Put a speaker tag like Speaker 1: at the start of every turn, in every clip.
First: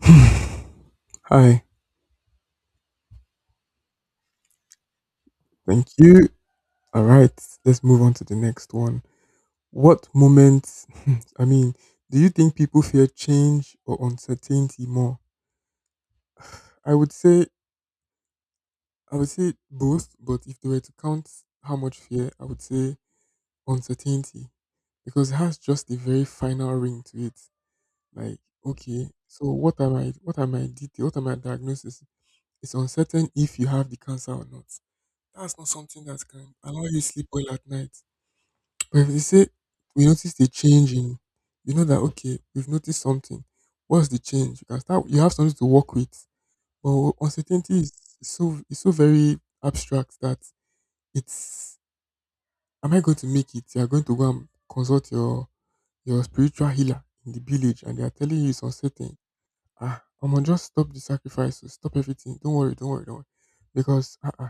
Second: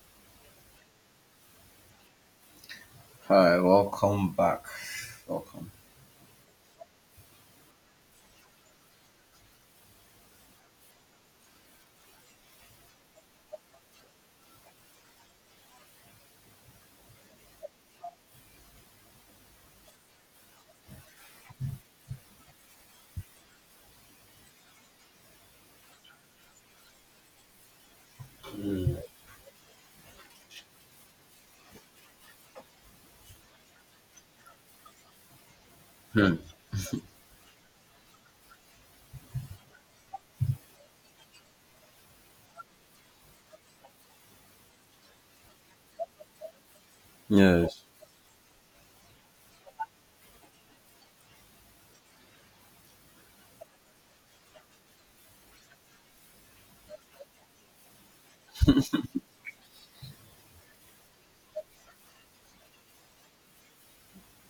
Speaker 1: Hi,
Speaker 2: Hi, welcome back. Welcome.
Speaker 1: thank you. All right, let's move on to the next one. What moments, I mean, do you think people fear change or uncertainty more? I would say, I would say both, but if they were to count how much fear, I would say uncertainty because it has just a very final ring to it. Like, okay, so what am I, detail, what am I diagnosis? It's uncertain if you have the cancer or not. That's not something that
Speaker 2: Hmm.
Speaker 1: can allow you sleep well at night. But if they say we noticed a change in, you know that okay, we've noticed something. What's the change? You can start. You have something to work with. But uncertainty
Speaker 2: Yes.
Speaker 1: is is so very abstract that it's. Am I going to make it? You are going to go and consult your spiritual healer in the village, and they are telling you it's uncertain. Ah, I'm gonna just stop the sacrifices. Stop everything. Don't worry. Don't worry. Don't worry. Because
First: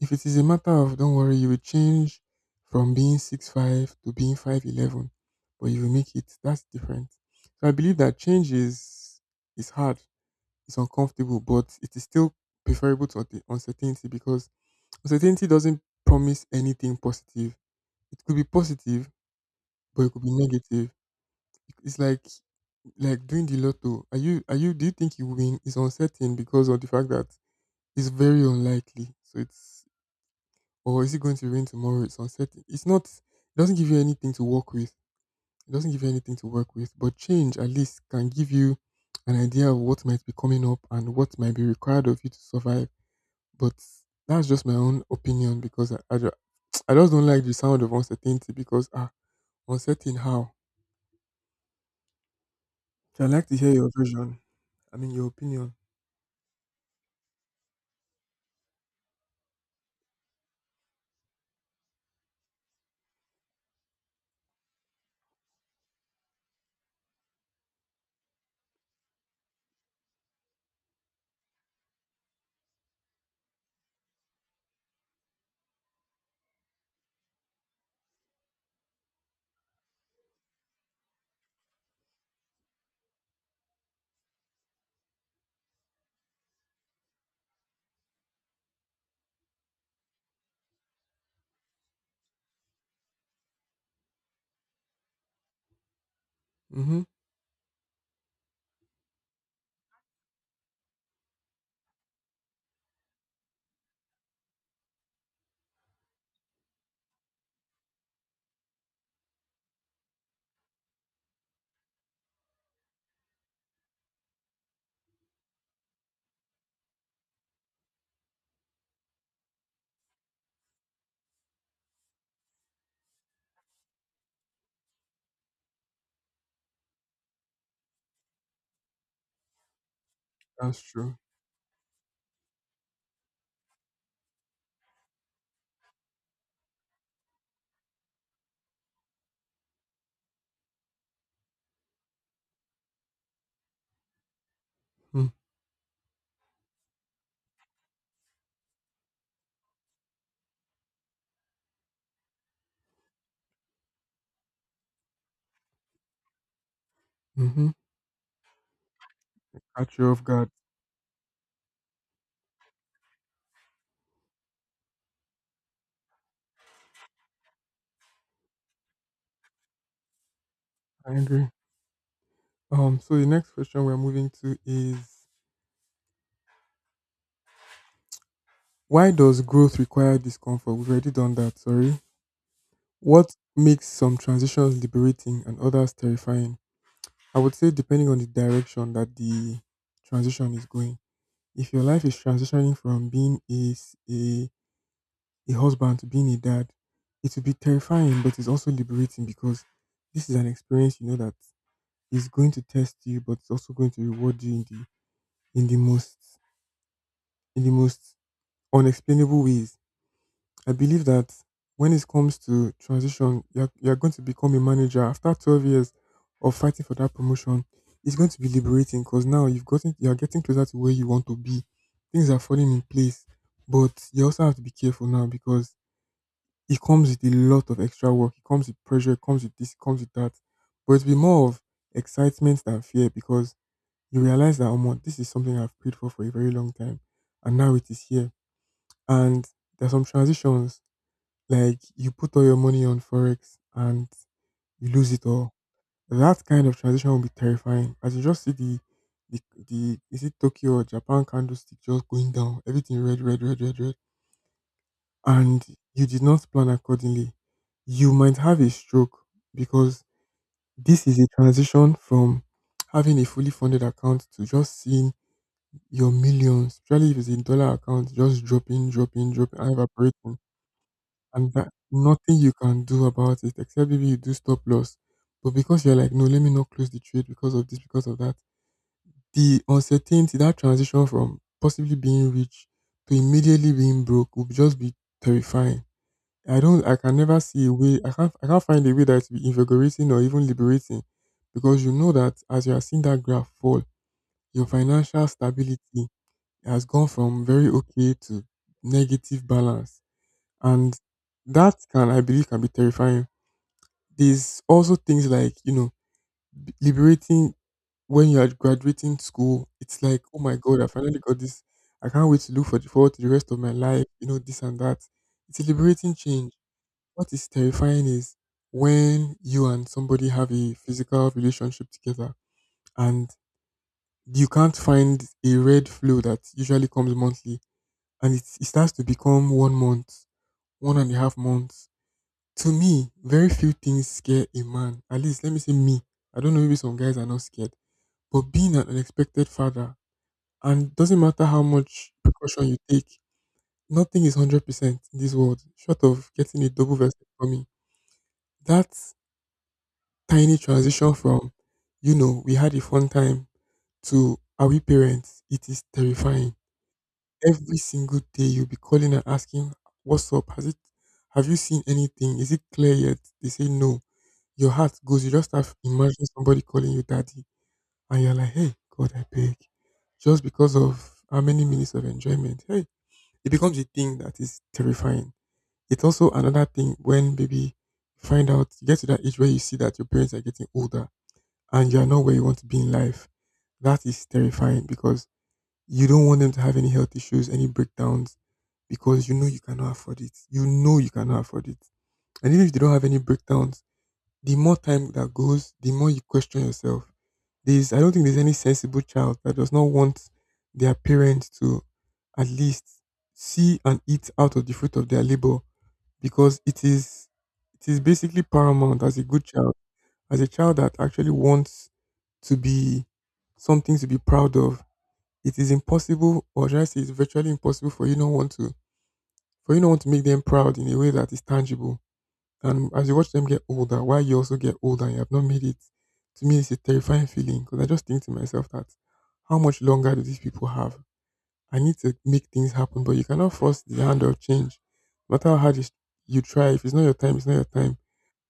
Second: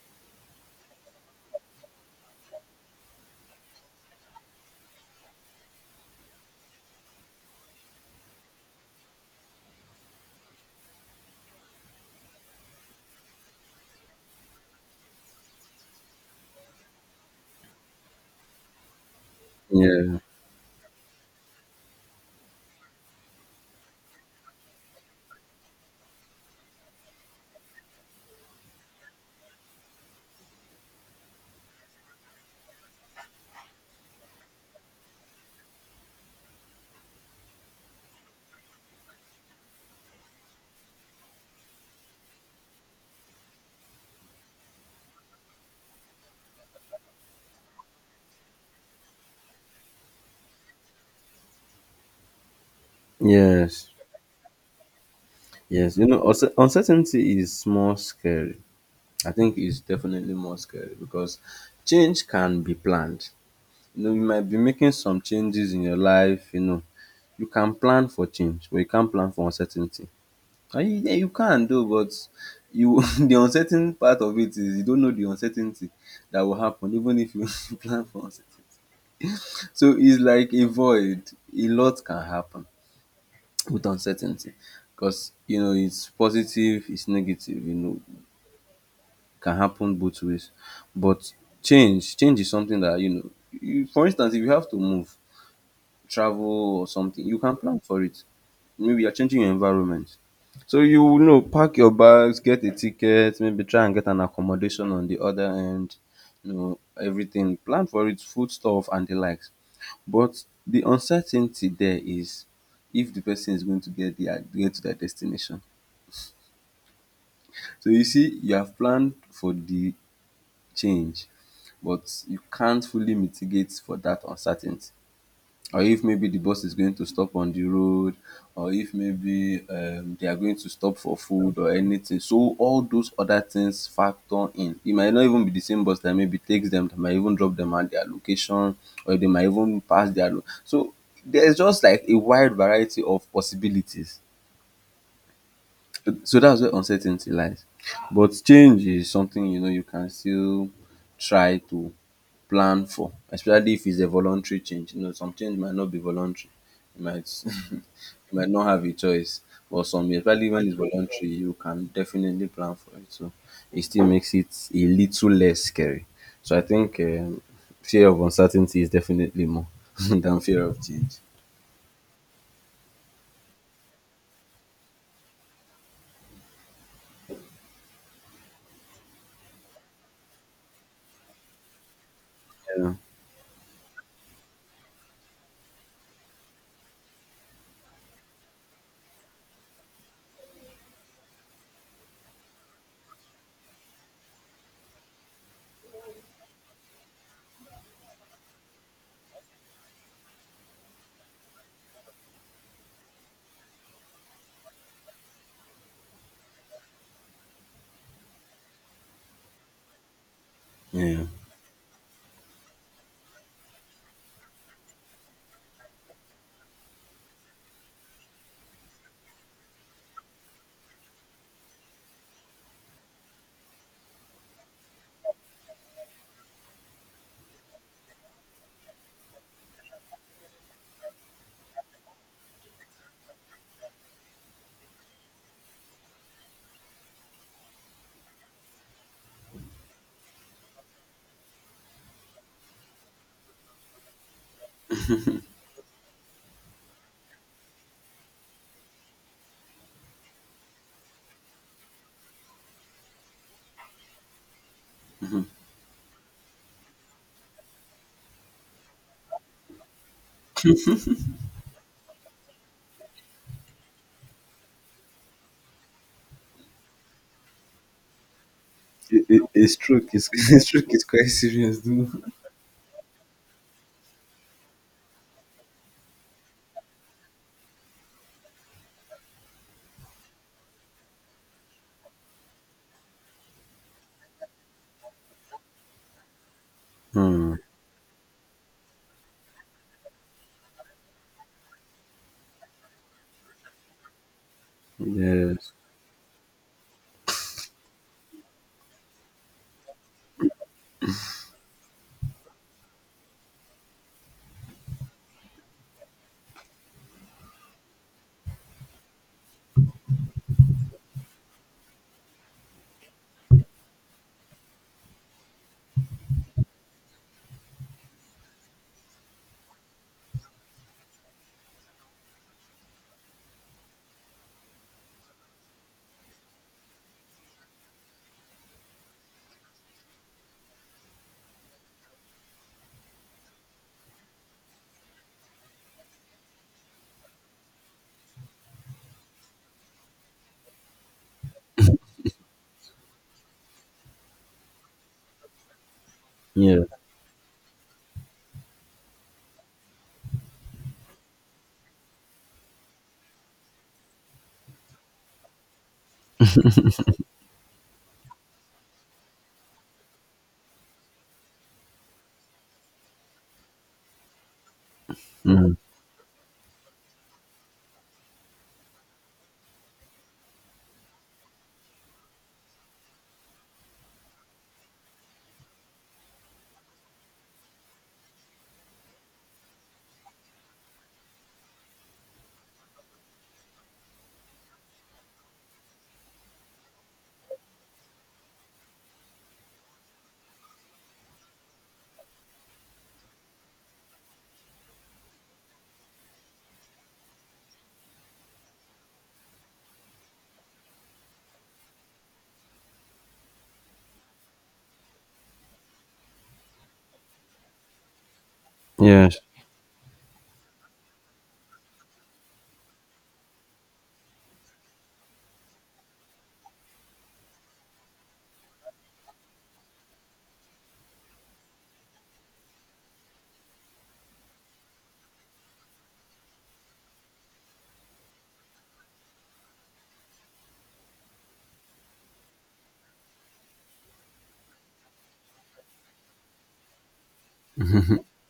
Speaker 1: if it is a matter of don't worry, you will change from being 6'5" to being 5'11", but you will make it. That's different. So I believe that change is hard, it's uncomfortable, but it is still preferable to uncertainty because uncertainty doesn't promise anything positive. It could be positive, but it
Speaker 2: Yeah.
Speaker 1: could be negative. It's like doing the lotto. Are you do you think you win? It's uncertain because of the fact that it's very unlikely. So it's, or is it going to rain tomorrow? It's uncertain. It's not. It doesn't give you anything to work with. It doesn't give you anything to work with. But change at least can give you an idea of what might be coming up and what might be required of you to survive. But that's just my own opinion because I just don't like the sound of uncertainty because ah uncertain how. So I like to hear
Speaker 2: Yes.
Speaker 1: your version. I mean your opinion.
Speaker 2: Yes. You know, uncertainty is more scary. I think it's definitely more scary because change can be planned. You know, you might be making some changes in your life. You know, you can plan for change, but you can't plan for uncertainty. And you, yeah, you can do, but you the uncertain part of it is you don't know the uncertainty that will happen, even if you plan for uncertainty. So it's like a void. A lot can happen with uncertainty because you know it's positive, it's negative. You know, can happen both ways. But change, change is something that you know. You, for instance, if you have to move, travel or
Speaker 1: Mm-hmm.
Speaker 2: something, you can plan for it. Maybe you're changing your environment. So you will know, pack your bags, get a ticket, maybe try and get an accommodation on the other end, you know, everything. Plan for it, food stuff and the likes. But the uncertainty there is if the person is going to get to their destination. So you see, you have planned for the change, but you can't fully mitigate for that uncertainty. Or if maybe the bus is going to stop on the road, or if maybe they are going to
Speaker 1: That's
Speaker 2: stop
Speaker 1: true.
Speaker 2: for food or anything. So all those other things factor in. It might not even be the same bus that maybe takes them, that might even drop them at their location, or they might even pass their so there's just like a wide variety of possibilities. So that's where uncertainty lies. But change is something you know you can still try to plan for, especially if it's a voluntary change. You know, some change might not be voluntary. You might
Speaker 1: Mm-hmm.
Speaker 2: you might not have a choice. But
Speaker 1: Catch you
Speaker 2: some,
Speaker 1: off guard.
Speaker 2: especially when it's voluntary, you can definitely plan for it. So it still makes it a little less scary. So I think fear of uncertainty is definitely more than fear of
Speaker 1: I
Speaker 2: change.
Speaker 1: agree. So the next question we're moving to is, why does growth require discomfort? We've already done that, sorry.
Speaker 2: Yeah.
Speaker 1: What makes some transitions liberating and others terrifying? I would say depending on the direction that the transition is going. If your life is transitioning from being a, s- a husband to being a dad, it will be terrifying, but it's also liberating because this is an experience you know that is going to test you, but it's also going to reward you in the in the most in the most unexplainable ways. I believe
Speaker 2: Yeah.
Speaker 1: that when it comes to transition, you're going to become a manager after 12 years of fighting for that promotion. It's going to be liberating because you're getting closer to where you want to be. Things are falling in place, but you also have to be careful now because it comes with a lot of extra work. It comes with pressure. It comes with this. It comes with that. But it'll be more of excitement than fear because you realize that, oh, my, this is something I've prayed for a very long time, and now it is here. And there are some transitions like you put all your money on forex and you lose it all. That kind of transition will be terrifying. As you just see the, the, is it Tokyo or Japan candlestick just going down, everything red, red, red, red, red, and you did not plan accordingly. You might have a stroke because this is a transition from having a fully funded account to just seeing your millions, especially if it's in dollar account, just dropping,
Speaker 2: It,
Speaker 1: dropping,
Speaker 2: it,
Speaker 1: dropping, and
Speaker 2: it's true. It's,
Speaker 1: evaporating.
Speaker 2: it's true. It's quite
Speaker 1: And that
Speaker 2: serious, though.
Speaker 1: nothing you can do about it except maybe you do stop loss. But because you're like, no, let me not close the trade because of this, because of that, the uncertainty, that transition from possibly being rich to immediately being broke would just be terrifying. I can never
Speaker 2: Mm.
Speaker 1: see a way, I can't find a way that will be invigorating or even liberating because you know that as you are seeing that graph fall, your financial
Speaker 2: Yes.
Speaker 1: stability has gone from very okay to negative balance. And that can, I believe, can be terrifying. There's also things like, you know, liberating when you are graduating school. It's like, oh my God, I finally got this. I can't wait to look for forward to the rest of my life, you know, this and that. It's a liberating change. What is terrifying is when you and somebody have a physical relationship together and you can't find a red flow that usually comes monthly and it starts to become 1 month, one and a half months. To me, very few things scare a man. At least, let me say me. I don't know, maybe some guys are not scared. But being an unexpected father, and doesn't matter how much precaution you take, nothing is 100% in this world, short of getting a
Speaker 2: Yeah.
Speaker 1: double vasectomy. That tiny transition from, you know, we had a fun time to, are we parents? It is terrifying. Every single day you'll be calling and asking, what's up? Have you seen anything? Is it clear yet? They say no. Your heart goes, you just have
Speaker 2: Mm.
Speaker 1: imagine somebody calling you daddy and you're like, hey, God, I beg. Just because of how many minutes of enjoyment. Hey, it becomes a thing that is terrifying. It's also another thing when maybe find out you get to that age where you see that your parents are getting older and you're not where you want to be in life. That is terrifying because you don't want them to have any health issues, any breakdowns, because you know you cannot afford it. You know you cannot afford it. And even if they don't have any breakdowns, the more time that goes, the more you question yourself. There's I don't think there's any sensible child that does not want their parents to at least see and eat out of the fruit of their labor, because it is basically paramount as a
Speaker 2: Yes.
Speaker 1: good child, as a child that actually wants to be something to be proud of. It is impossible, or should I say, it's virtually impossible for you not want to, for you not want to make them proud in a way that is tangible. And as you watch them get older, while you also get older and you have not made it, to me it's a terrifying feeling because I just think to myself that how much longer do these people have? I need to make things happen, but you cannot force the hand of change. No matter how hard you try, if it's not your time, it's not your time.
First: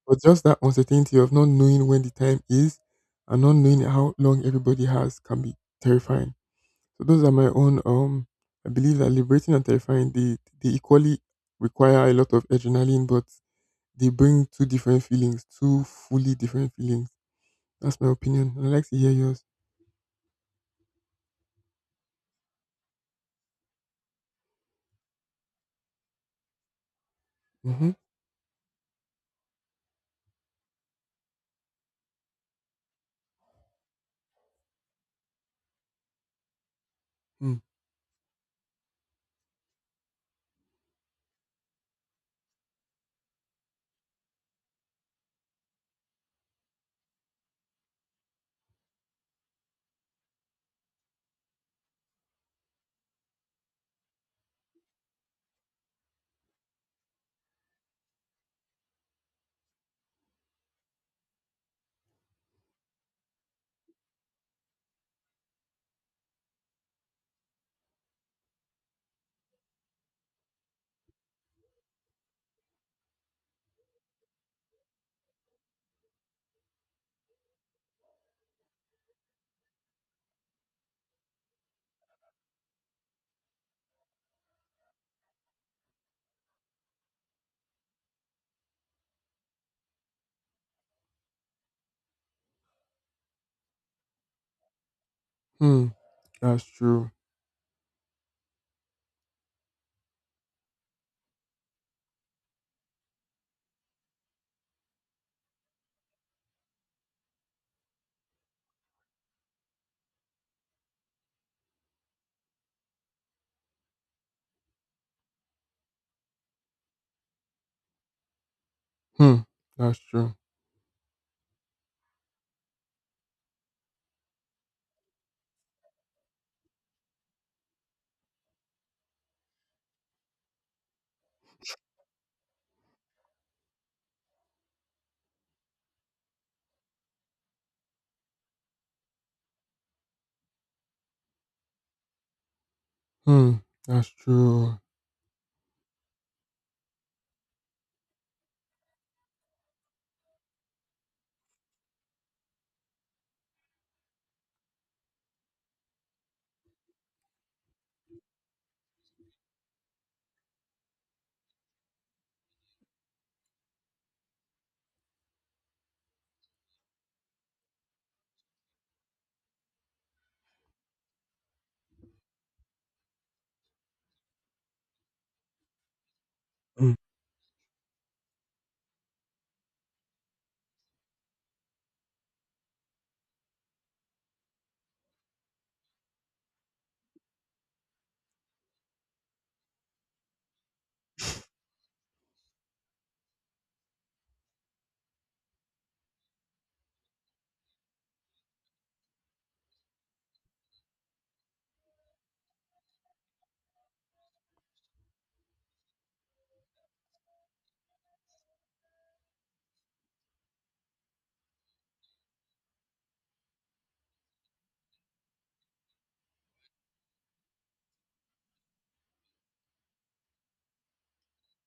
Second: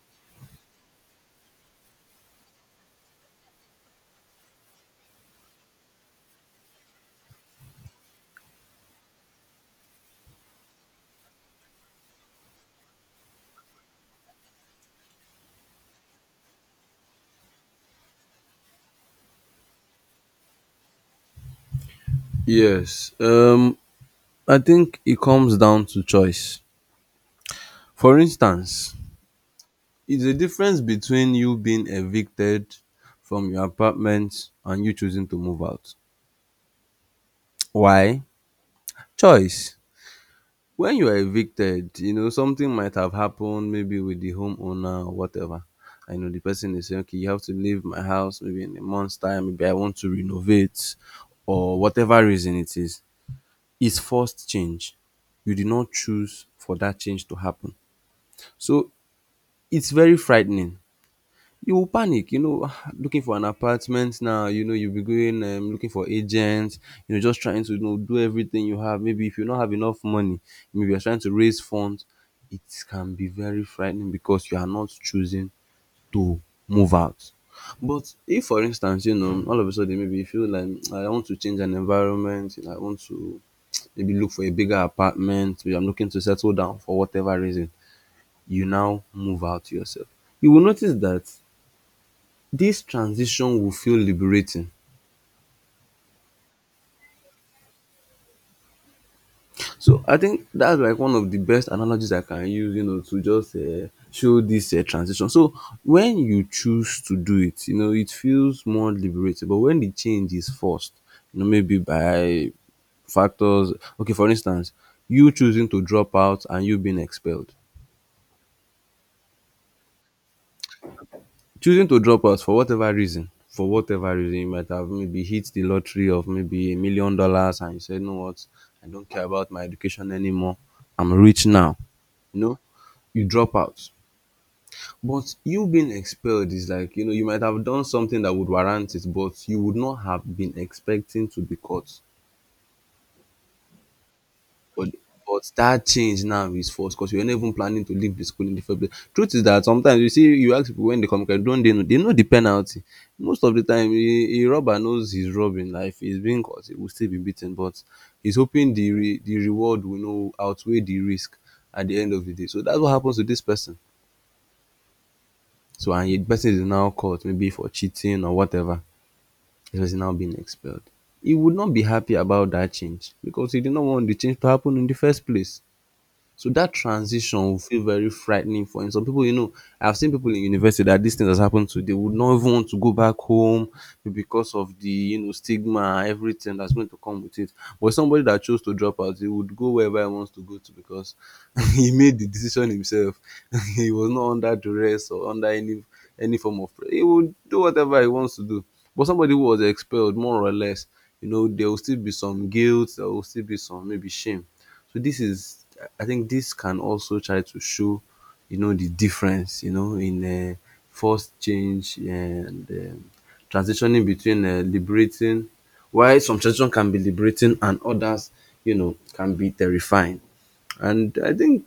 Speaker 1: But just that uncertainty of not knowing when the time is and not knowing how long everybody has can be terrifying. So those are my own. I believe that liberating and terrifying, they equally require a lot of adrenaline, but they bring two different feelings, two fully different feelings. That's my opinion. I'd like to hear yours.
Speaker 2: Yes. I think it comes down to choice.
Speaker 1: Mm-hmm.
Speaker 2: For instance, it's a difference between you being evicted from your apartment and you choosing to move out.
Speaker 1: Hmm.
Speaker 2: Why? Choice. When you are evicted, you know, something might have happened, maybe with the homeowner or whatever. I know the person is saying, okay, you have to leave my house maybe in a month's time, maybe I want to renovate or whatever reason it is. Is forced change. You did not choose for that change to happen. So it's very frightening. You will panic, you know, looking for an apartment now, you know, you'll be going looking for agents, you know, just trying to, you know, do everything you have. Maybe if you don't have enough money, maybe you're trying to raise funds. It can be very frightening because you are not choosing to move out. But if, for instance, you know, all of a sudden maybe you feel like, "Mm, I want to change an environment, you know, I want to maybe look for a bigger apartment, maybe I'm looking to settle down for whatever reason," you now move out yourself. You will notice that this transition will feel liberating.
Speaker 1: Hmm. That's true.
Speaker 2: So I think that's like one of the best analogies I can use, you know, to just show this transition. So when you choose to do it, you know, it feels more liberating. But when the change is forced, you know, maybe by factors, okay, for instance, you choosing to drop out and you being expelled,
Speaker 1: Hmm. That's true.
Speaker 2: choosing to drop out for whatever reason you might have, maybe hit the lottery of maybe $1 million and you said, "No what, I don't care about my education anymore. I'm rich now." You know, you drop out. But you being expelled is like, you know, you might have done something that would warrant it, but you would not have been expecting to be caught.
Speaker 1: Hmm. That's true.
Speaker 2: But but that change now is forced because you're not even planning to leave the school in the first place. Truth is that sometimes you see you ask people when they come, they don't they know the penalty. Most of the time, a robber knows he's robbing. Like, if he's being caught, he will still be beaten. But he's hoping the reward will know outweigh the risk at the end of the day. So that's what happens to this person. So, and the person is now caught maybe for cheating or whatever. The person now being expelled. He would not be happy about that change because he did not want the change to happen in the first place. So that
Speaker 1: Hmm.
Speaker 2: transition will feel very frightening for him. Some people, you know, I've seen people in university that this thing has happened to, they would not even want to go back home because of the, you know, stigma, and everything that's going to come with it. But somebody that chose to drop out, he would go wherever he wants to go to because he made the decision himself. He was not under duress or under any form of pressure. He would do whatever he wants to do. But somebody who was expelled, more or less, you know, there will still be some guilt, there will still be some maybe shame. So this is, I think this can also try to show, you know, the difference, you know, in forced change, and transitioning between, liberating, why some transition can be liberating and others, you know, can be terrifying. And I think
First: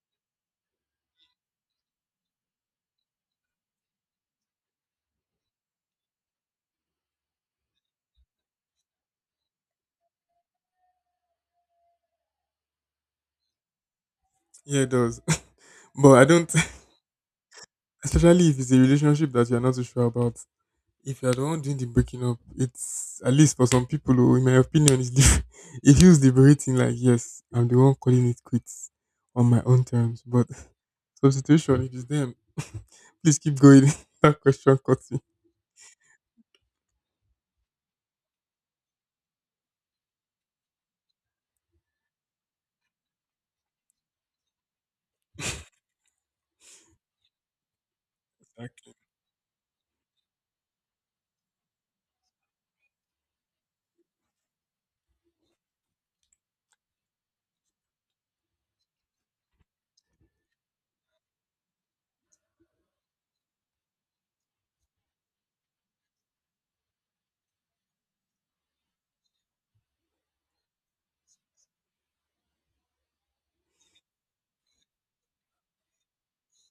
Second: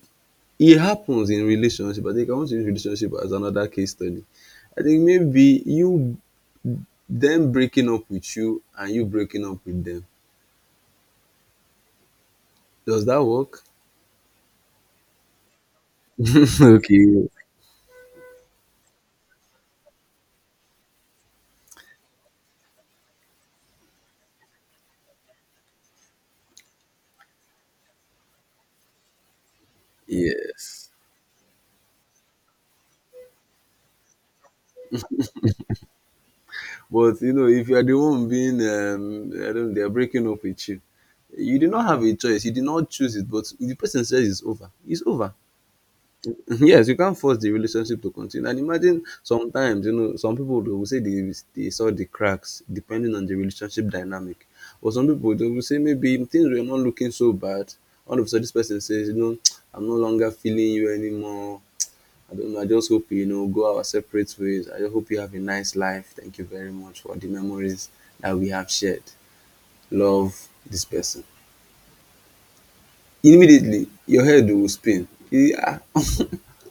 Speaker 2: it happens in relationship. I think I want to use relationship as another case study. I think maybe you them breaking up with you and you breaking up with them. Does that work?
Speaker 1: Yeah, it does. But I don't,
Speaker 2: Okay.
Speaker 1: especially if it's a relationship that you're not too sure about. If you're the one doing the breaking up, it's at least for some people, oh, in my opinion, it feels liberating. Like, yes, I'm the one calling it quits on my own terms. But
Speaker 2: Yes.
Speaker 1: substitution, it is them. Please keep going. That question cuts me.
Speaker 2: But you know, if you are the one being, I don't know, they're breaking up with you, you did not have a choice. You did not choose it, but if the person says it's over, it's over. Yes, you can't force the relationship to continue. And
Speaker 1: Like,
Speaker 2: imagine sometimes, you know, some people they will say they saw the cracks depending on the relationship dynamic. Or some people they will say maybe things were not looking so bad. All of a sudden, this person says, you know, "I'm no longer feeling you anymore. I don't know. I just hope, you know, go our separate ways. I just hope you have a nice life. Thank you very much for the memories that we have shared." Love this person. Immediately, your head will spin. Yeah.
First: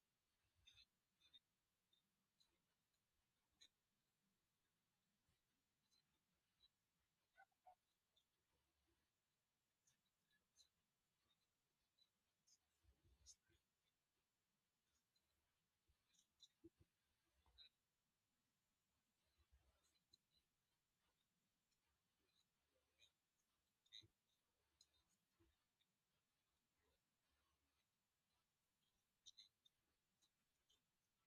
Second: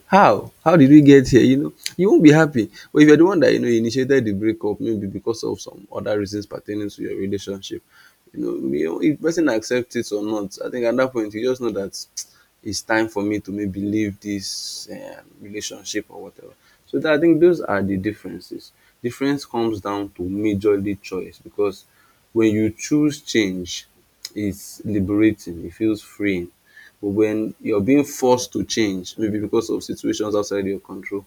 Speaker 2: How? How did we get here? You know, you won't be happy. But if you're the one that, you know, initiated the breakup, maybe because of some other reasons pertaining to your relationship, you know, if person accepts it or not, I think at that point you just know that, it's time for me to maybe leave this relationship or whatever. So that, I think those are the differences. Difference comes down to majorly choice, because when you choose change, it's liberating. It feels freeing. But when you're being forced to change, maybe because of situations outside your control,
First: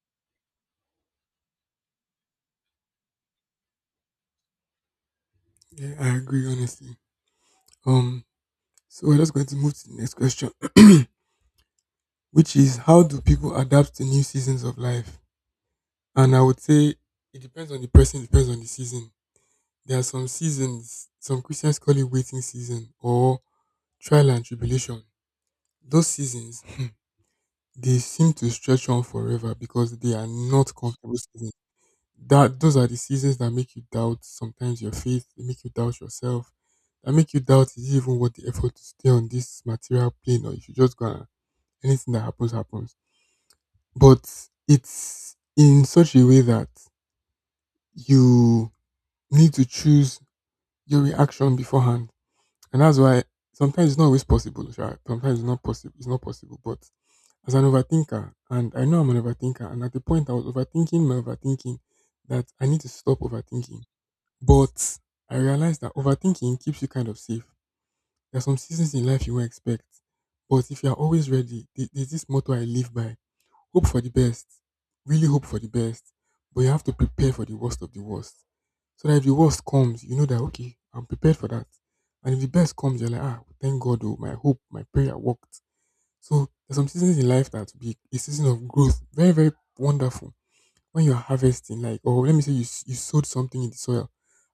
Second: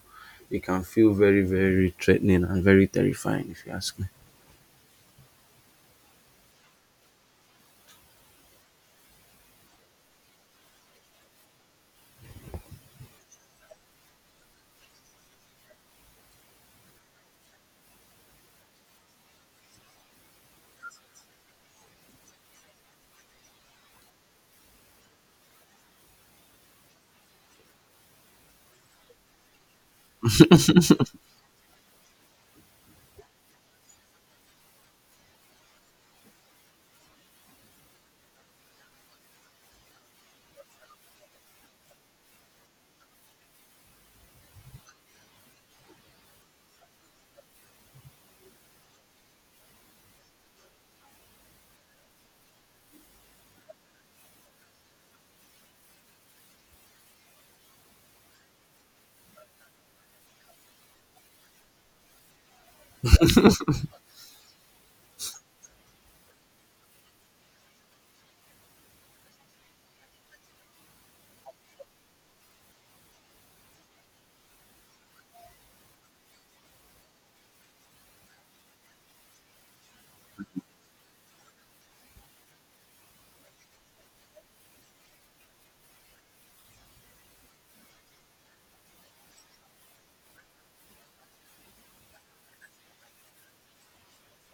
Speaker 2: it can feel very, very threatening and very terrifying, if you ask me.
Speaker 1: yeah, I agree, honestly. Um, so we're just going to move to the next question, which is how do people adapt to new seasons of life? And I would say it depends on the person, depends on the season. There are some seasons, some Christians call it waiting season or trial and tribulation. Those seasons, hmm, they seem to stretch on forever because they are not comfortable seasons. That those are the seasons that make you doubt sometimes your faith, they make you doubt yourself, that make you doubt is it even worth the effort to stay on this material plane or if you just gonna anything that happens happens. But it's in such a way that you need to choose your reaction beforehand. And that's why sometimes it's not always possible, sha. Sometimes it's not possible, but as an overthinker, and I know I'm an overthinker, and at the point I was overthinking my overthinking that I need to stop overthinking. But I realized that overthinking keeps you kind of safe. There are some seasons in life you won't expect, but if you are always ready, there's this motto I live by: hope for the best, really hope for the best, but you have to prepare for the worst of the worst. So that if the worst comes, you know that okay, I'm prepared for that. And if the best comes, you're like, ah, thank God, oh, my hope, my prayer worked. So there's some seasons in life that be a season of growth, very very wonderful. When you're harvesting, like, or let me say you sowed something in the soil,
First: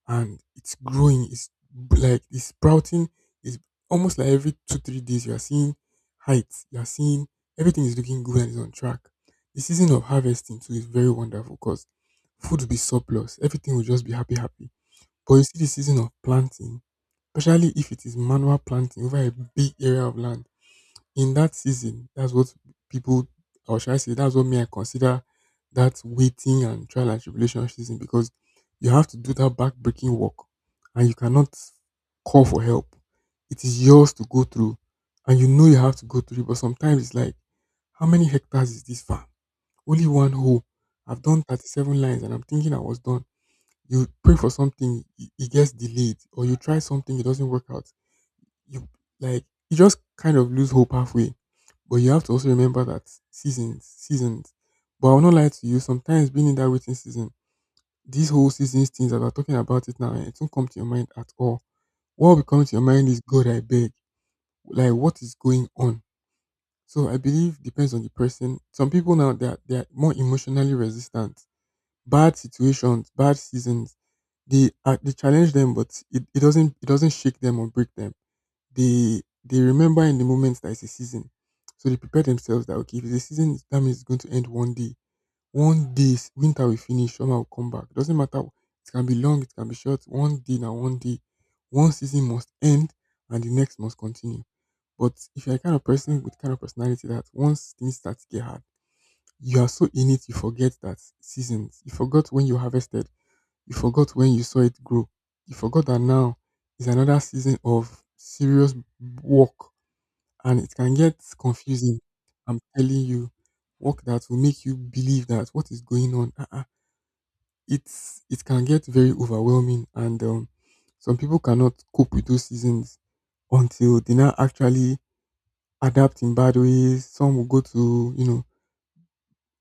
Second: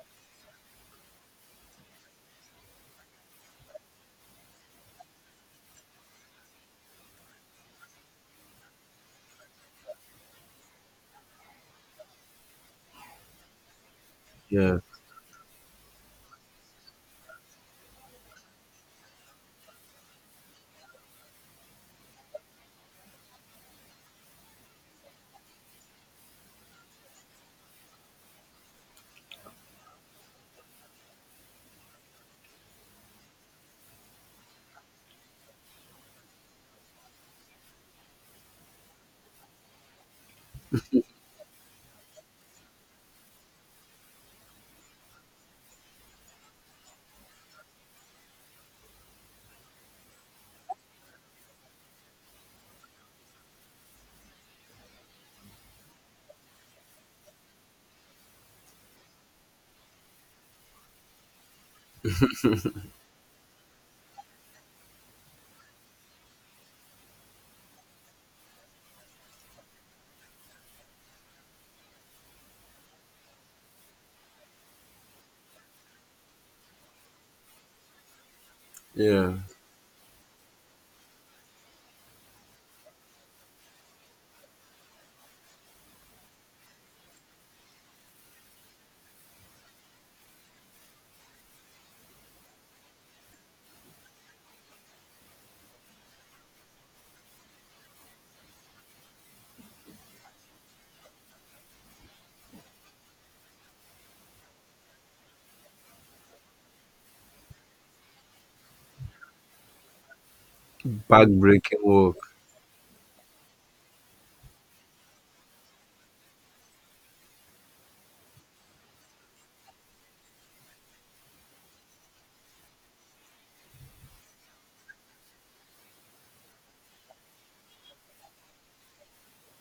Speaker 1: and it's growing, like it's sprouting. It's almost like every two three days you are seeing heights, you are seeing everything is looking good and is on track. The season of harvesting too is very wonderful because food will be surplus, everything will just be happy happy.
Speaker 2: Yeah,
Speaker 1: But you see the season of planting, especially if it is manual planting over a big area of land, in that season, that's what people, or should I say, that's what me I consider that waiting and trial and tribulation season, because you have to do that backbreaking work and you cannot call for help. It is yours to go through, and you know you have to go through it, but sometimes it's like, how many hectares is this farm? Only one hole. I've done 37 lines and I'm thinking I was done. You pray for something, it gets delayed, or you try something, it doesn't work out. You, like, you just kind of lose hope halfway. But you have to also remember that seasons, seasons. But I'll not lie to you, sometimes being in that waiting season, these whole seasons things that we're talking about it now, eh, it won't come to your mind at all. What will come to your mind is, God, I beg. Like, what is going on? So I believe depends on the person. Some people now, they are more emotionally resistant. Bad situations, bad seasons, they challenge them, but it doesn't shake them or break them. they
Speaker 2: yeah.
Speaker 1: they remember in the moment that it's a season. So they prepare themselves that okay, if it's a season, that means it's going to end one day. One day, winter will finish, summer will come back. Doesn't matter. It can be long, it can be short. One day now, one day, one season must end, and the next must continue. But if you're a kind of person with kind of personality that once things start to get hard, you are so in it, you forget that seasons. You forgot when you harvested, you forgot when you saw it grow. You forgot that now is another season of serious work, and it can get
Speaker 2: Back-breaking
Speaker 1: confusing.
Speaker 2: work.
Speaker 1: I'm telling you, work that will make you believe that, what is going on, uh-uh, it can get very overwhelming, and some people cannot cope with those seasons until they now actually adapt in bad ways. Some will go to, you know,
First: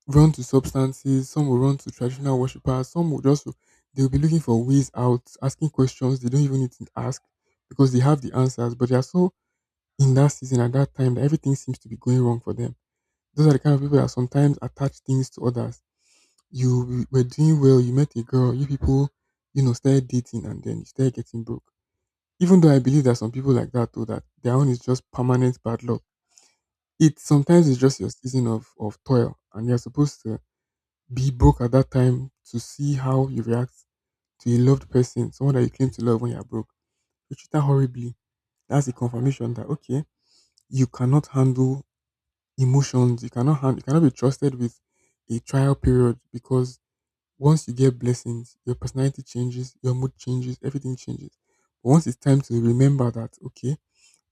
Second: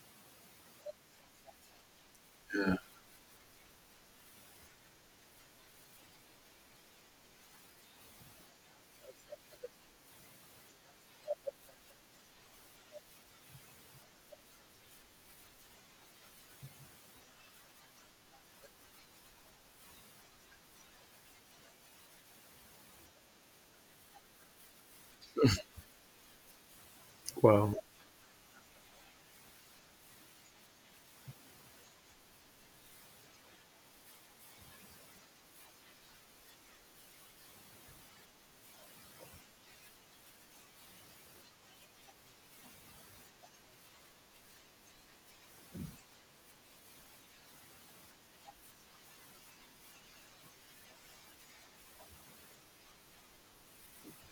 Speaker 1: run to substances, some will run to traditional
Speaker 2: Yeah.
Speaker 1: worshippers, some will just, they'll be looking for ways out, asking questions they don't even need to ask because they have the answers, but they are so in that season at that time that everything seems to be going wrong for them. Those are the kind of people that sometimes attach things to others. You were doing well, you met a girl, you people, you know, started dating, and then you started getting broke. Even though I believe that some people like that, though, that their own is just permanent bad luck. It sometimes
Speaker 2: Wow.
Speaker 1: is just your season of toil, and you're supposed to be broke at that time to see how you react to a loved person, someone that you claim to love, when you're broke. You treat her horribly. That's a confirmation that, okay, you cannot handle emotions. You cannot be trusted with a trial period, because once you get blessings, your personality changes, your mood changes, everything changes. But once it's time to remember that, okay,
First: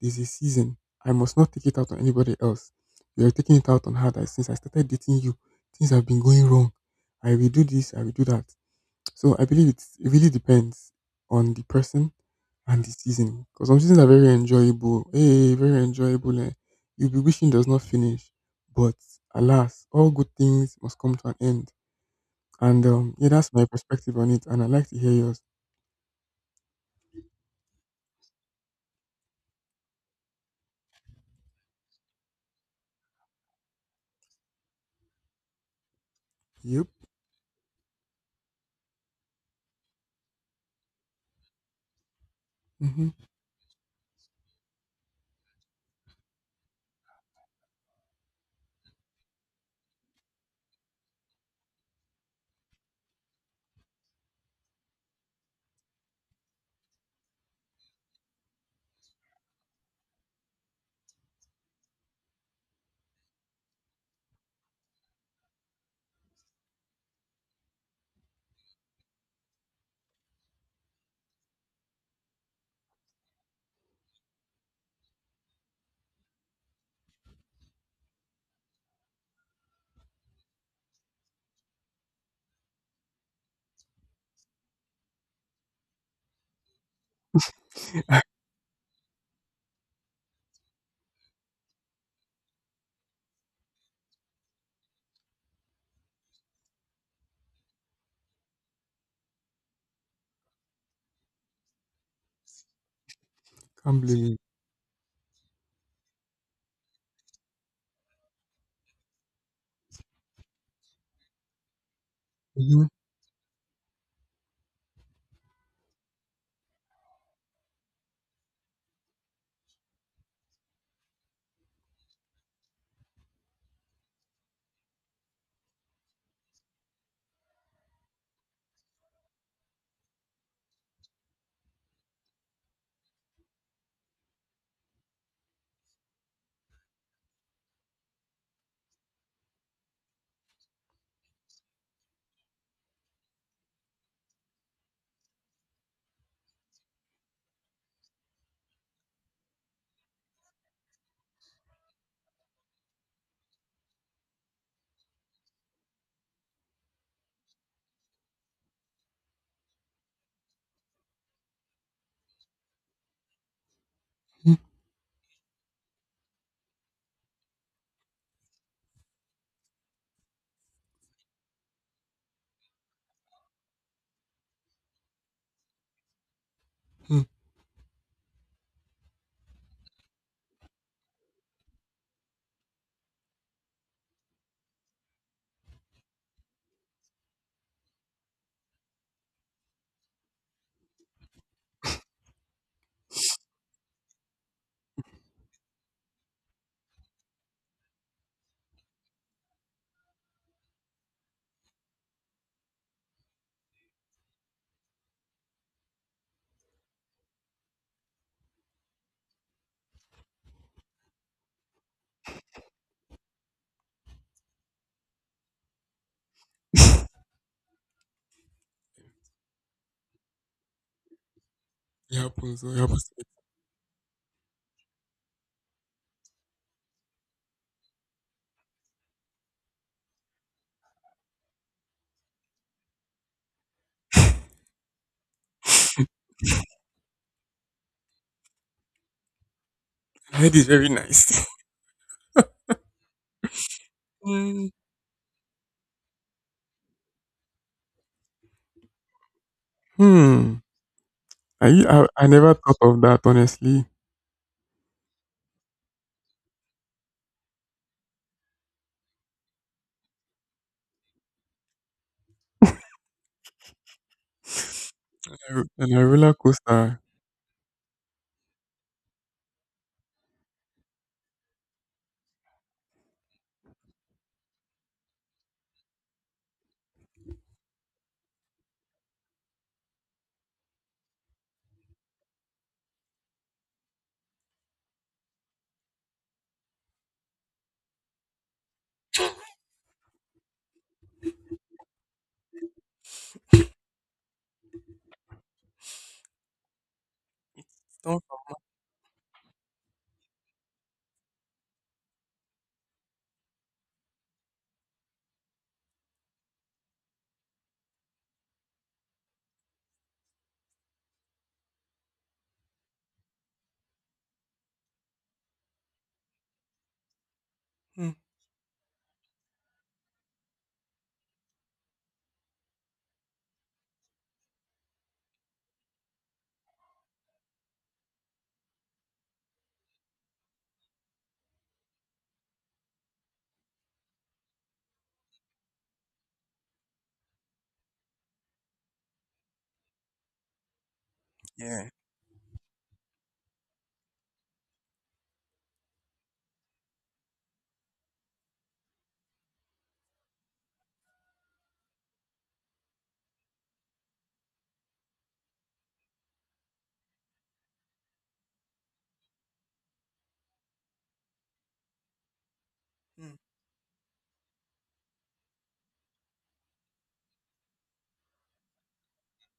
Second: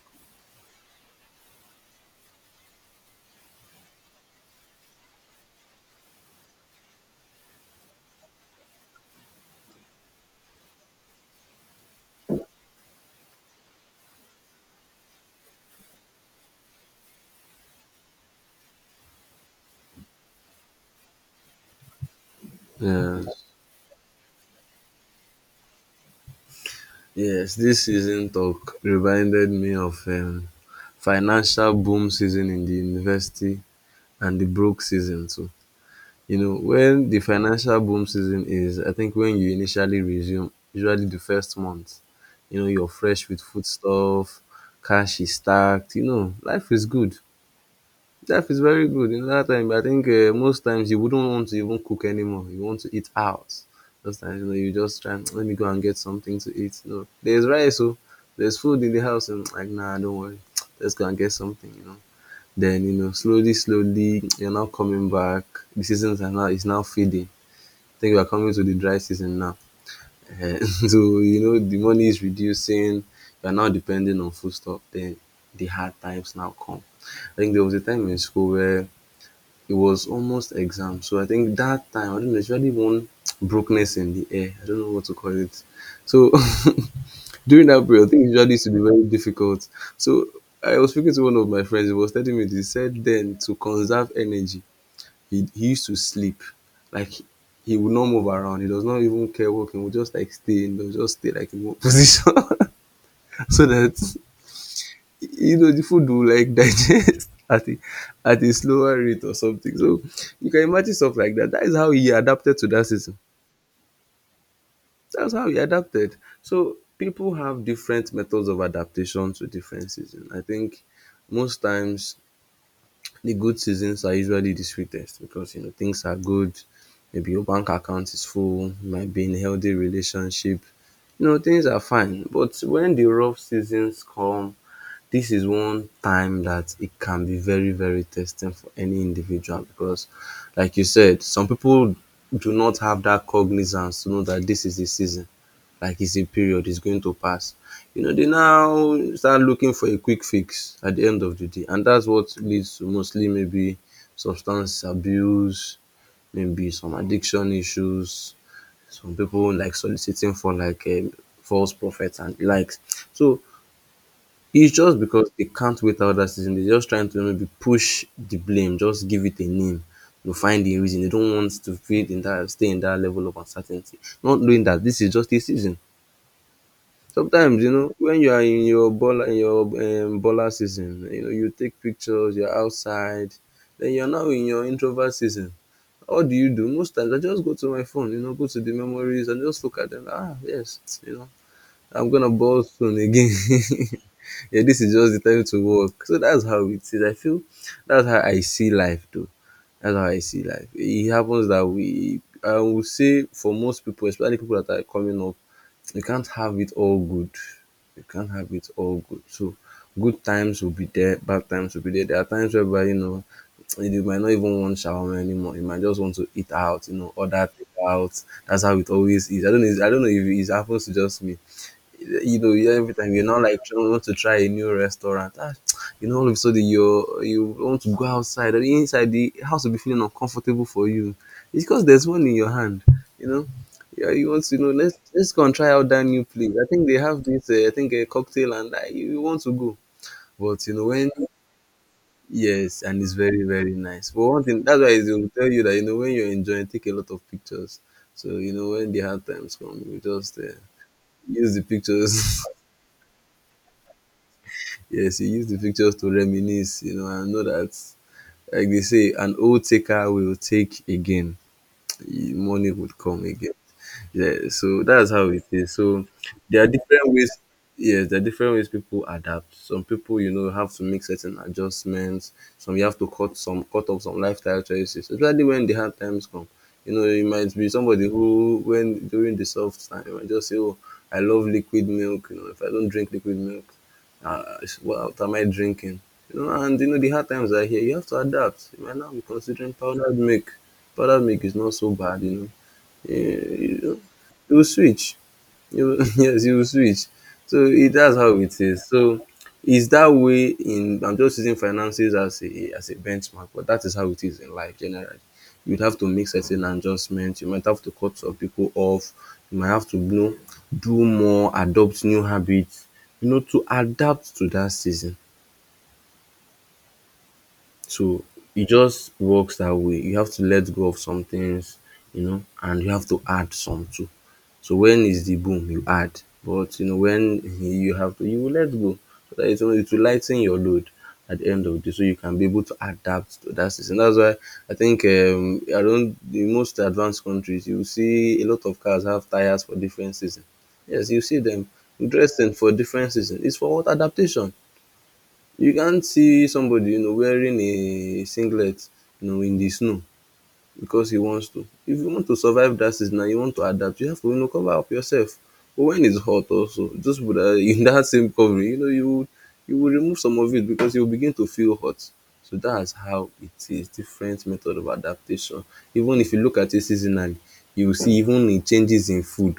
Speaker 1: there's a season, I must not take it out on anybody else. You are taking it out on her that, since I started dating you, things have been going wrong. I will do this, I will do that. So I believe it really depends on the person and the season. Because some seasons are very enjoyable. Hey, very enjoyable. Eh. You'll be wishing it does not finish. But alas, all good things must come to an end. And yeah,
Speaker 2: Yes.
Speaker 1: that's my perspective on it, and I'd like to hear yours.
Speaker 2: Yes, this season talk reminded me of financial boom season in the university and the broke season too. You know,
Speaker 1: Yep.
Speaker 2: when the financial boom season is, I think when you initially resume, usually the first month, you know, you're
Speaker 1: Mm-hmm.
Speaker 2: fresh with foodstuff, cash is stacked, you know, life is good. Life is very good. In that time, I think most times you wouldn't want to even cook anymore. You want to eat out. Those times, you know, you just try, let me go and get something to eat. You know, there's rice, so there's food in the house, and like, nah, don't worry. Let's go and get something, you know. Then you know, slowly, slowly, you're now coming back. The seasons are now is now fading. I think we are coming to the dry season now. Eh, so you know, the money is reducing. You are now depending on food stuff. Then the hard times now come. I think there was a time in school where it was almost exam. So I think that time, I don't know, there's really one brokenness in the air. I don't know what to call it. So during that period, things usually used to be very difficult. So I was speaking to one of my friends. He was telling me this. He said then, to conserve energy, he used to sleep. Like he would not move around. He does not even care walking. He would just like stay in. He'll just stay like in one position so
Speaker 1: Can't
Speaker 2: that
Speaker 1: blame
Speaker 2: you know the food will like digest at a slower rate or something. So you can imagine stuff like that. That is how he adapted to that
Speaker 1: you.
Speaker 2: system. That's how he adapted. So people have different methods of adaptation to different seasons. I think most times the good seasons are usually the sweetest because you know things are good. Maybe your bank account is full, you might be in a healthy relationship. You know, things are fine. But when the rough seasons come, this is one time that it can be very, very testing for any individual because like you said, some people do not have that cognizance to know that this is the season, like it's a period, it's going to pass. You know, they now start looking for a quick fix at the end of the day. And that's what leads to mostly maybe substance abuse, maybe some addiction issues, some people like soliciting for like false prophets and likes. So
Speaker 1: Mm
Speaker 2: it's just because they can't wait out that season. They're just trying to maybe push the blame, just give it a name, to find the reason. They don't want to feel in that, stay in that level of uncertainty. Not knowing that this is just a season.
Speaker 1: hmm
Speaker 2: Sometimes you know when you are in your baller, in your baller season, you know, you take pictures, you are outside, then you are now in your introvert season. What do you do? Most times I just go to my phone, you know, go to the memories and just look at them. Ah, yes, you know, I'm gonna ball soon again. Yeah, this is just the time to work. So that's how it is. I feel that's how I see life though. That's how I see life. It happens that we, I would say, for most people, especially people that are coming up, you can't have it all good. You can't have it all good. So good times will be there, bad times will be there. There are times whereby, you know, you might not even want shawarma anymore. You might just want to eat out, you know, order takeout. That's how it always is. I don't know. I don't know if it happens to just me.
Speaker 1: It happens. Oh, it
Speaker 2: Every
Speaker 1: happens to
Speaker 2: time
Speaker 1: me.
Speaker 2: you're not like trying want to try a new restaurant. Ah, you know, all of a sudden you, you want to go outside and inside the house will be feeling uncomfortable for you. It's because there's one in your hand, you know. Yeah, you want to, you know, let's go and try out that new place. I think they have this, I think, a cocktail, and like you want to go.
Speaker 1: My head is
Speaker 2: But you know
Speaker 1: very
Speaker 2: when,
Speaker 1: nice.
Speaker 2: yes, and it's very, very nice. But one thing
Speaker 1: Mm.
Speaker 2: that's why it will tell you that, you know, when you're enjoying, take a lot of pictures. So you know when the hard times come, you just
Speaker 1: Hmm.
Speaker 2: use the
Speaker 1: I
Speaker 2: pictures.
Speaker 1: never thought of that, honestly.
Speaker 2: Yes, he used the pictures to reminisce, you know, and know that, like they say, an old taker will take again. Money would come again. Yeah, so that's how it
Speaker 1: A-
Speaker 2: is.
Speaker 1: And a
Speaker 2: So
Speaker 1: roller
Speaker 2: there are
Speaker 1: coaster.
Speaker 2: different ways. Yes, there are different ways people adapt. Some people, you know, have to make certain adjustments. Some you have to cut some, Cut off some lifestyle choices, especially when the hard times come. You know, you might be somebody who, when during the soft time, you might just say, "Oh, I love liquid milk." You know, if I don't drink liquid milk, it's, what am I drinking? You know, and you know the hard times are here. You have to adapt. You might now be considering powdered milk. Powdered milk is not so bad, you know, you you will switch. You, yes, you will switch. So it, that's how
Speaker 1: Stop.
Speaker 2: it is. So it's that way in, I'm just using finances as a benchmark, but that is how it is in life generally. You'd have to make certain adjustments, you might have to cut some people off, you might have to, you know, do more, adopt new habits, you know, to adapt to that season. So it just works that way. You have to let go of some things, you know, and you have to add some too. So when is the boom, you add. But you know, when you have to, you will let go. So that it will lighten your load at the end of the day. So you can be able to adapt to that system. That's why I think I don't, in most advanced countries you will see a lot of cars have tires for different seasons. Yes, you see them
Speaker 1: Yeah.
Speaker 2: dressed in for different seasons. It's for what, adaptation. You can't see somebody, you know, wearing a singlet, you know, in the snow because he wants to. If you want to survive that season and you want to adapt, you have to, you know, cover up yourself. But when it's hot also, just put that in that same covering, you know, you will, you will remove some of it because you will begin to feel hot. So that's how
Speaker 1: Mm.
Speaker 2: it is. Different method of adaptation. Even if you look at it seasonally, you will see even in changes in food.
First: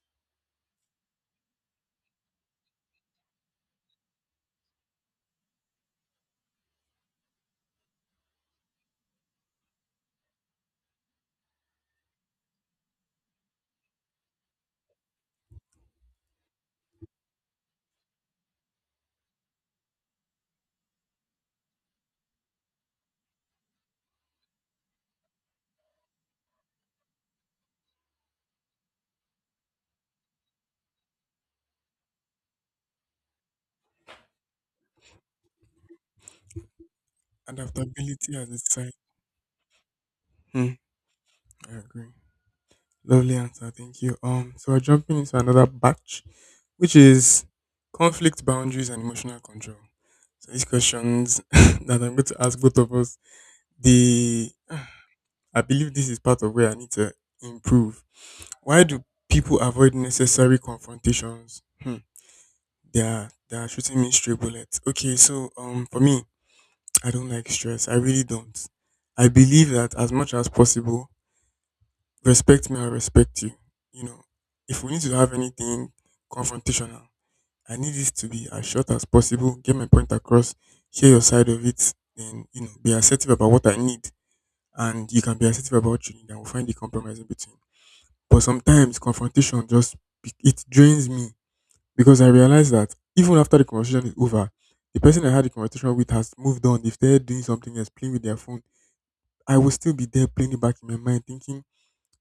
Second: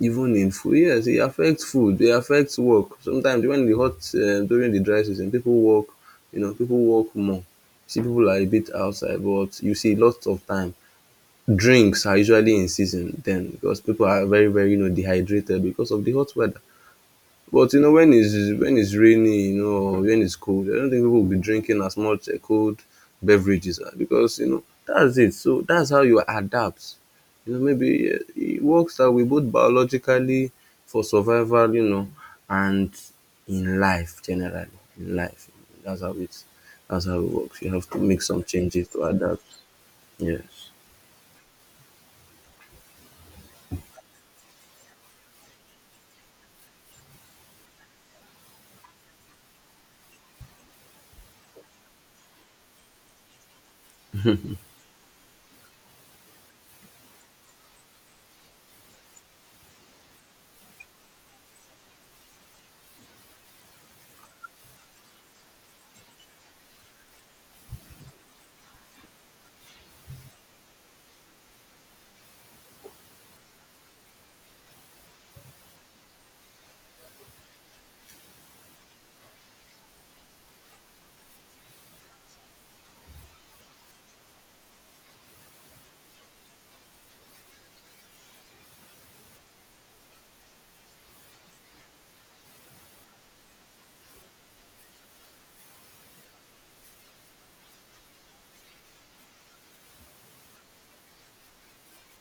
Speaker 2: Even in food, yes, e affect food, e affect work. Sometimes when the hot, during the dry season, people work, you know, people work more, see people are a bit outside, but you see lots of time drinks are usually in season then because people are very, very, you know, dehydrated because of the hot weather. But you know, when it's, when it's rainy, you know, or when it's cold, I don't think people will be drinking as much cold beverages, because you know that's it. So that's how you adapt. You know, maybe it works that way both biologically for survival, you know, and in life generally. In life, that's how it's, that's how it works. You have to make
Speaker 1: Adaptability
Speaker 2: some
Speaker 1: as a
Speaker 2: changes
Speaker 1: side.
Speaker 2: to adapt. Yes,
Speaker 1: Hmm, I agree. Lovely answer, thank you. So we're jumping into another batch, which is conflict, boundaries and emotional control. So these questions that I'm going to ask both of us, they I believe this is part of where I need to improve. Why do people avoid necessary confrontations? Hmm. They are shooting me stray bullets. Okay, so for me, I don't like stress. I really don't. I believe that as much as possible, respect me, I respect you. You know, if we need to have anything confrontational, I need this to be as short as possible, get my point across, hear your side of it, then, you know, be assertive about what I need, and you can be assertive about what you need, and we'll find the compromise in between. But sometimes confrontation just, it drains me, because I realize that even after the conversation is over, the person I had the conversation with has moved on. If they're doing something else, playing with their phone, I will still be there playing it back in my mind, thinking,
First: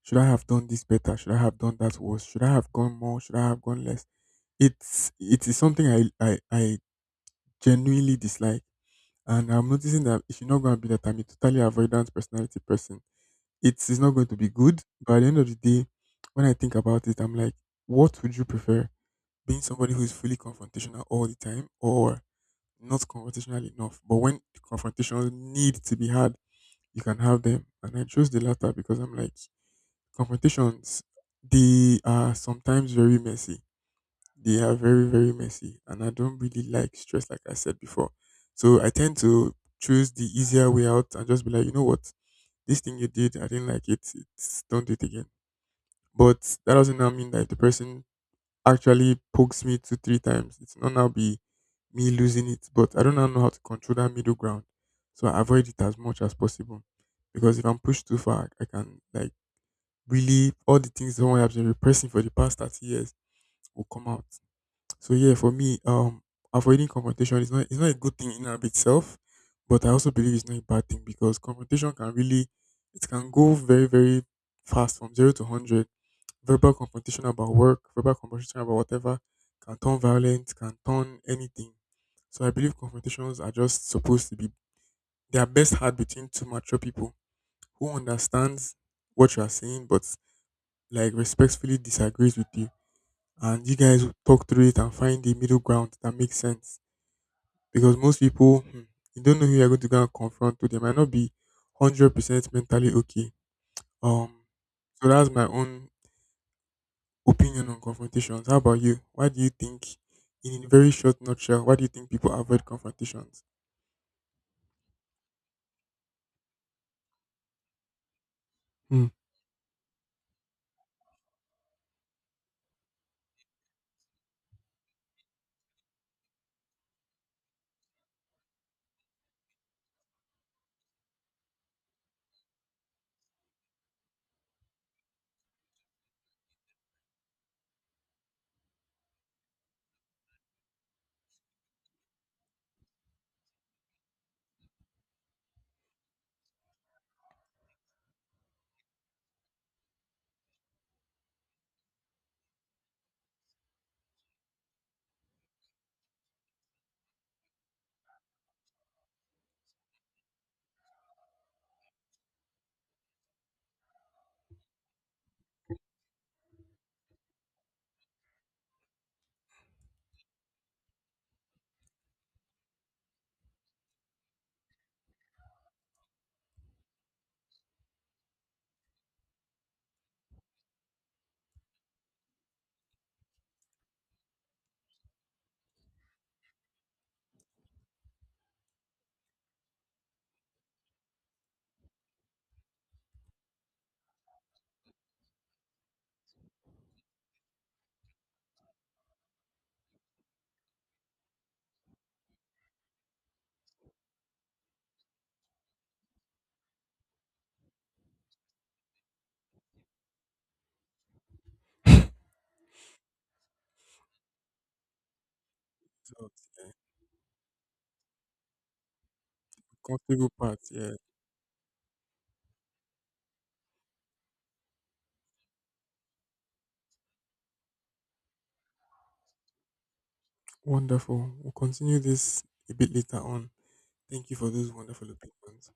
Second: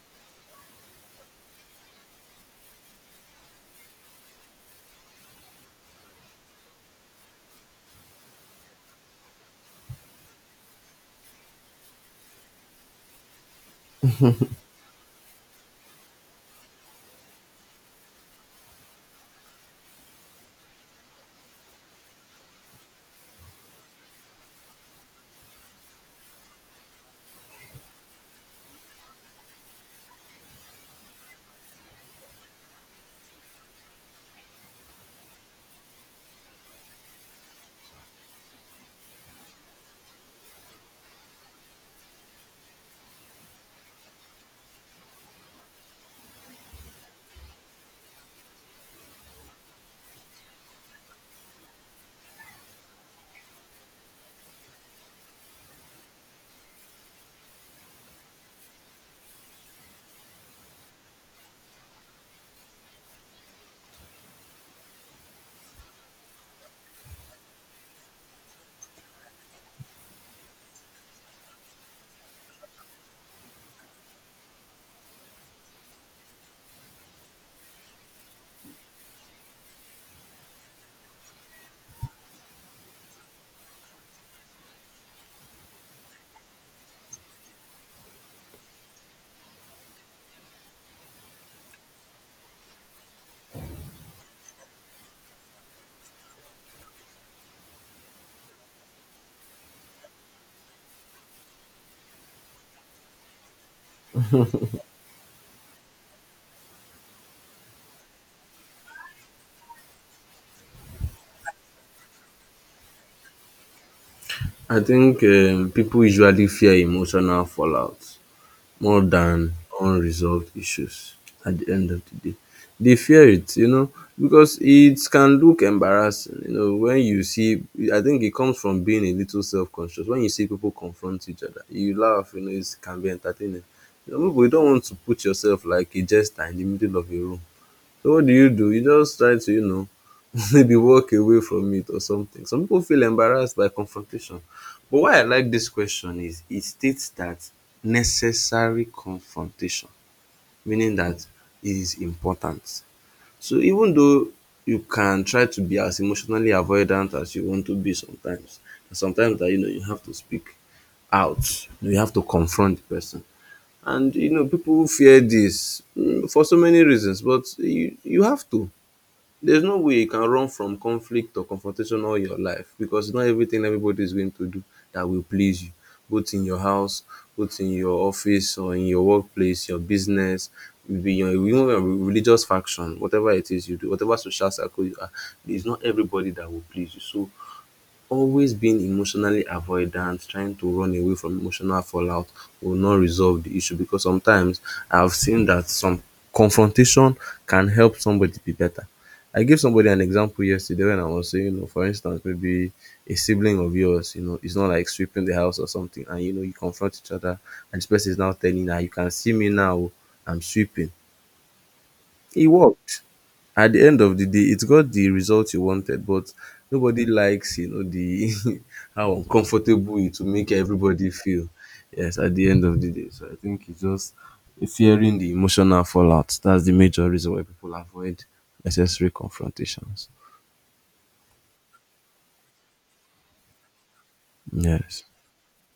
Speaker 1: should I have done this better? Should I have done that worse? Should I have gone more? Should I have gone less? It is something I genuinely dislike. And I'm noticing that if you're not going to be, that I'm a totally avoidant personality person, it is not going to be good. But at the end of the day, when I think about it, I'm like, what would you prefer? Being somebody who is fully confrontational all the time, or not confrontational enough? But when the confrontations need to be had, you can have them. And I chose the latter, because I'm like, confrontations, they are sometimes very messy, they are very very messy, and I don't really like stress, like I said before. So I tend to choose the easier way out and just be like, you know what, this thing you did, I didn't like it, it's, don't do it again. But that doesn't now mean that if the person actually pokes me two three times, it's not now be me losing it. But I don't now know how to control that middle ground. So I avoid it as much as possible, because if I'm pushed too far, I can, like, really, all the things someone has been repressing for the past 30 years will come out. So yeah, for me, avoiding confrontation is not, it's not a good thing in and of itself, but I also believe it's not a bad thing, because confrontation can really, it can go very very fast from 0 to 100. Verbal confrontation about work, verbal confrontation about whatever, can turn violent, can turn anything. So I believe confrontations are just supposed to be, they are best had between two mature people who understands what you are saying but, like, respectfully disagrees with you, and you guys will talk through it and find a middle ground that makes sense. Because most people, you don't know who you're going to go and confront to, they might not be 100% mentally okay, um so that's my own opinion on confrontations. How about you? Why do you think, in a very short nutshell, why do you think people avoid confrontations?
Speaker 2: I think people usually fear emotional fallout more
Speaker 1: Hmm.
Speaker 2: than unresolved issues at the end of the day. They fear it, you know, because it can look embarrassing. You know, when you see, I think it comes from being a little self-conscious. When you see people confront each other, you laugh, you know, it can be entertaining. You know, but you don't want to put yourself like a jester in the middle of a room. So what do? You just try to, you know, maybe walk away from it or something. Some people feel embarrassed by confrontation. But why I like this question is it states that necessary confrontation, meaning that it is important. So even though you can try to be as emotionally avoidant as you want to be sometimes, and sometimes that you know you have to speak out, you have to confront the person. And you know, people fear this, for so many reasons, but you have to. There's no way you can run from conflict or confrontation all your life because not everything everybody is going to do that will please you, both in your house, both in your office or in your workplace, your business, maybe your even your religious faction, whatever it is you do, whatever social circle you are, there's not everybody that will please you. So always being emotionally avoidant, trying to run away from emotional fallout will not resolve the issue because sometimes I've seen that some confrontation can help somebody be better. I gave somebody an example yesterday when I was saying, you know, for instance, maybe a sibling of yours, you know, it's not like sweeping the house or something, and you know, you confront each other, and this person is now telling you, "Ah, you can see me now, oh, I'm sweeping." It worked. At the end of the day, it got the result you wanted,
Speaker 1: So
Speaker 2: but
Speaker 1: it's
Speaker 2: nobody likes, you know, the how
Speaker 1: a
Speaker 2: uncomfortable it will
Speaker 1: comfortable
Speaker 2: make
Speaker 1: part, yeah.
Speaker 2: everybody feel. Yes, at the end of the day. So I think it's just fearing the emotional fallout. That's the major reason why people avoid necessary confrontations.
Speaker 1: Wonderful, we'll continue this a bit later on. Thank you for those
Speaker 2: Yes.
Speaker 1: wonderful opinions.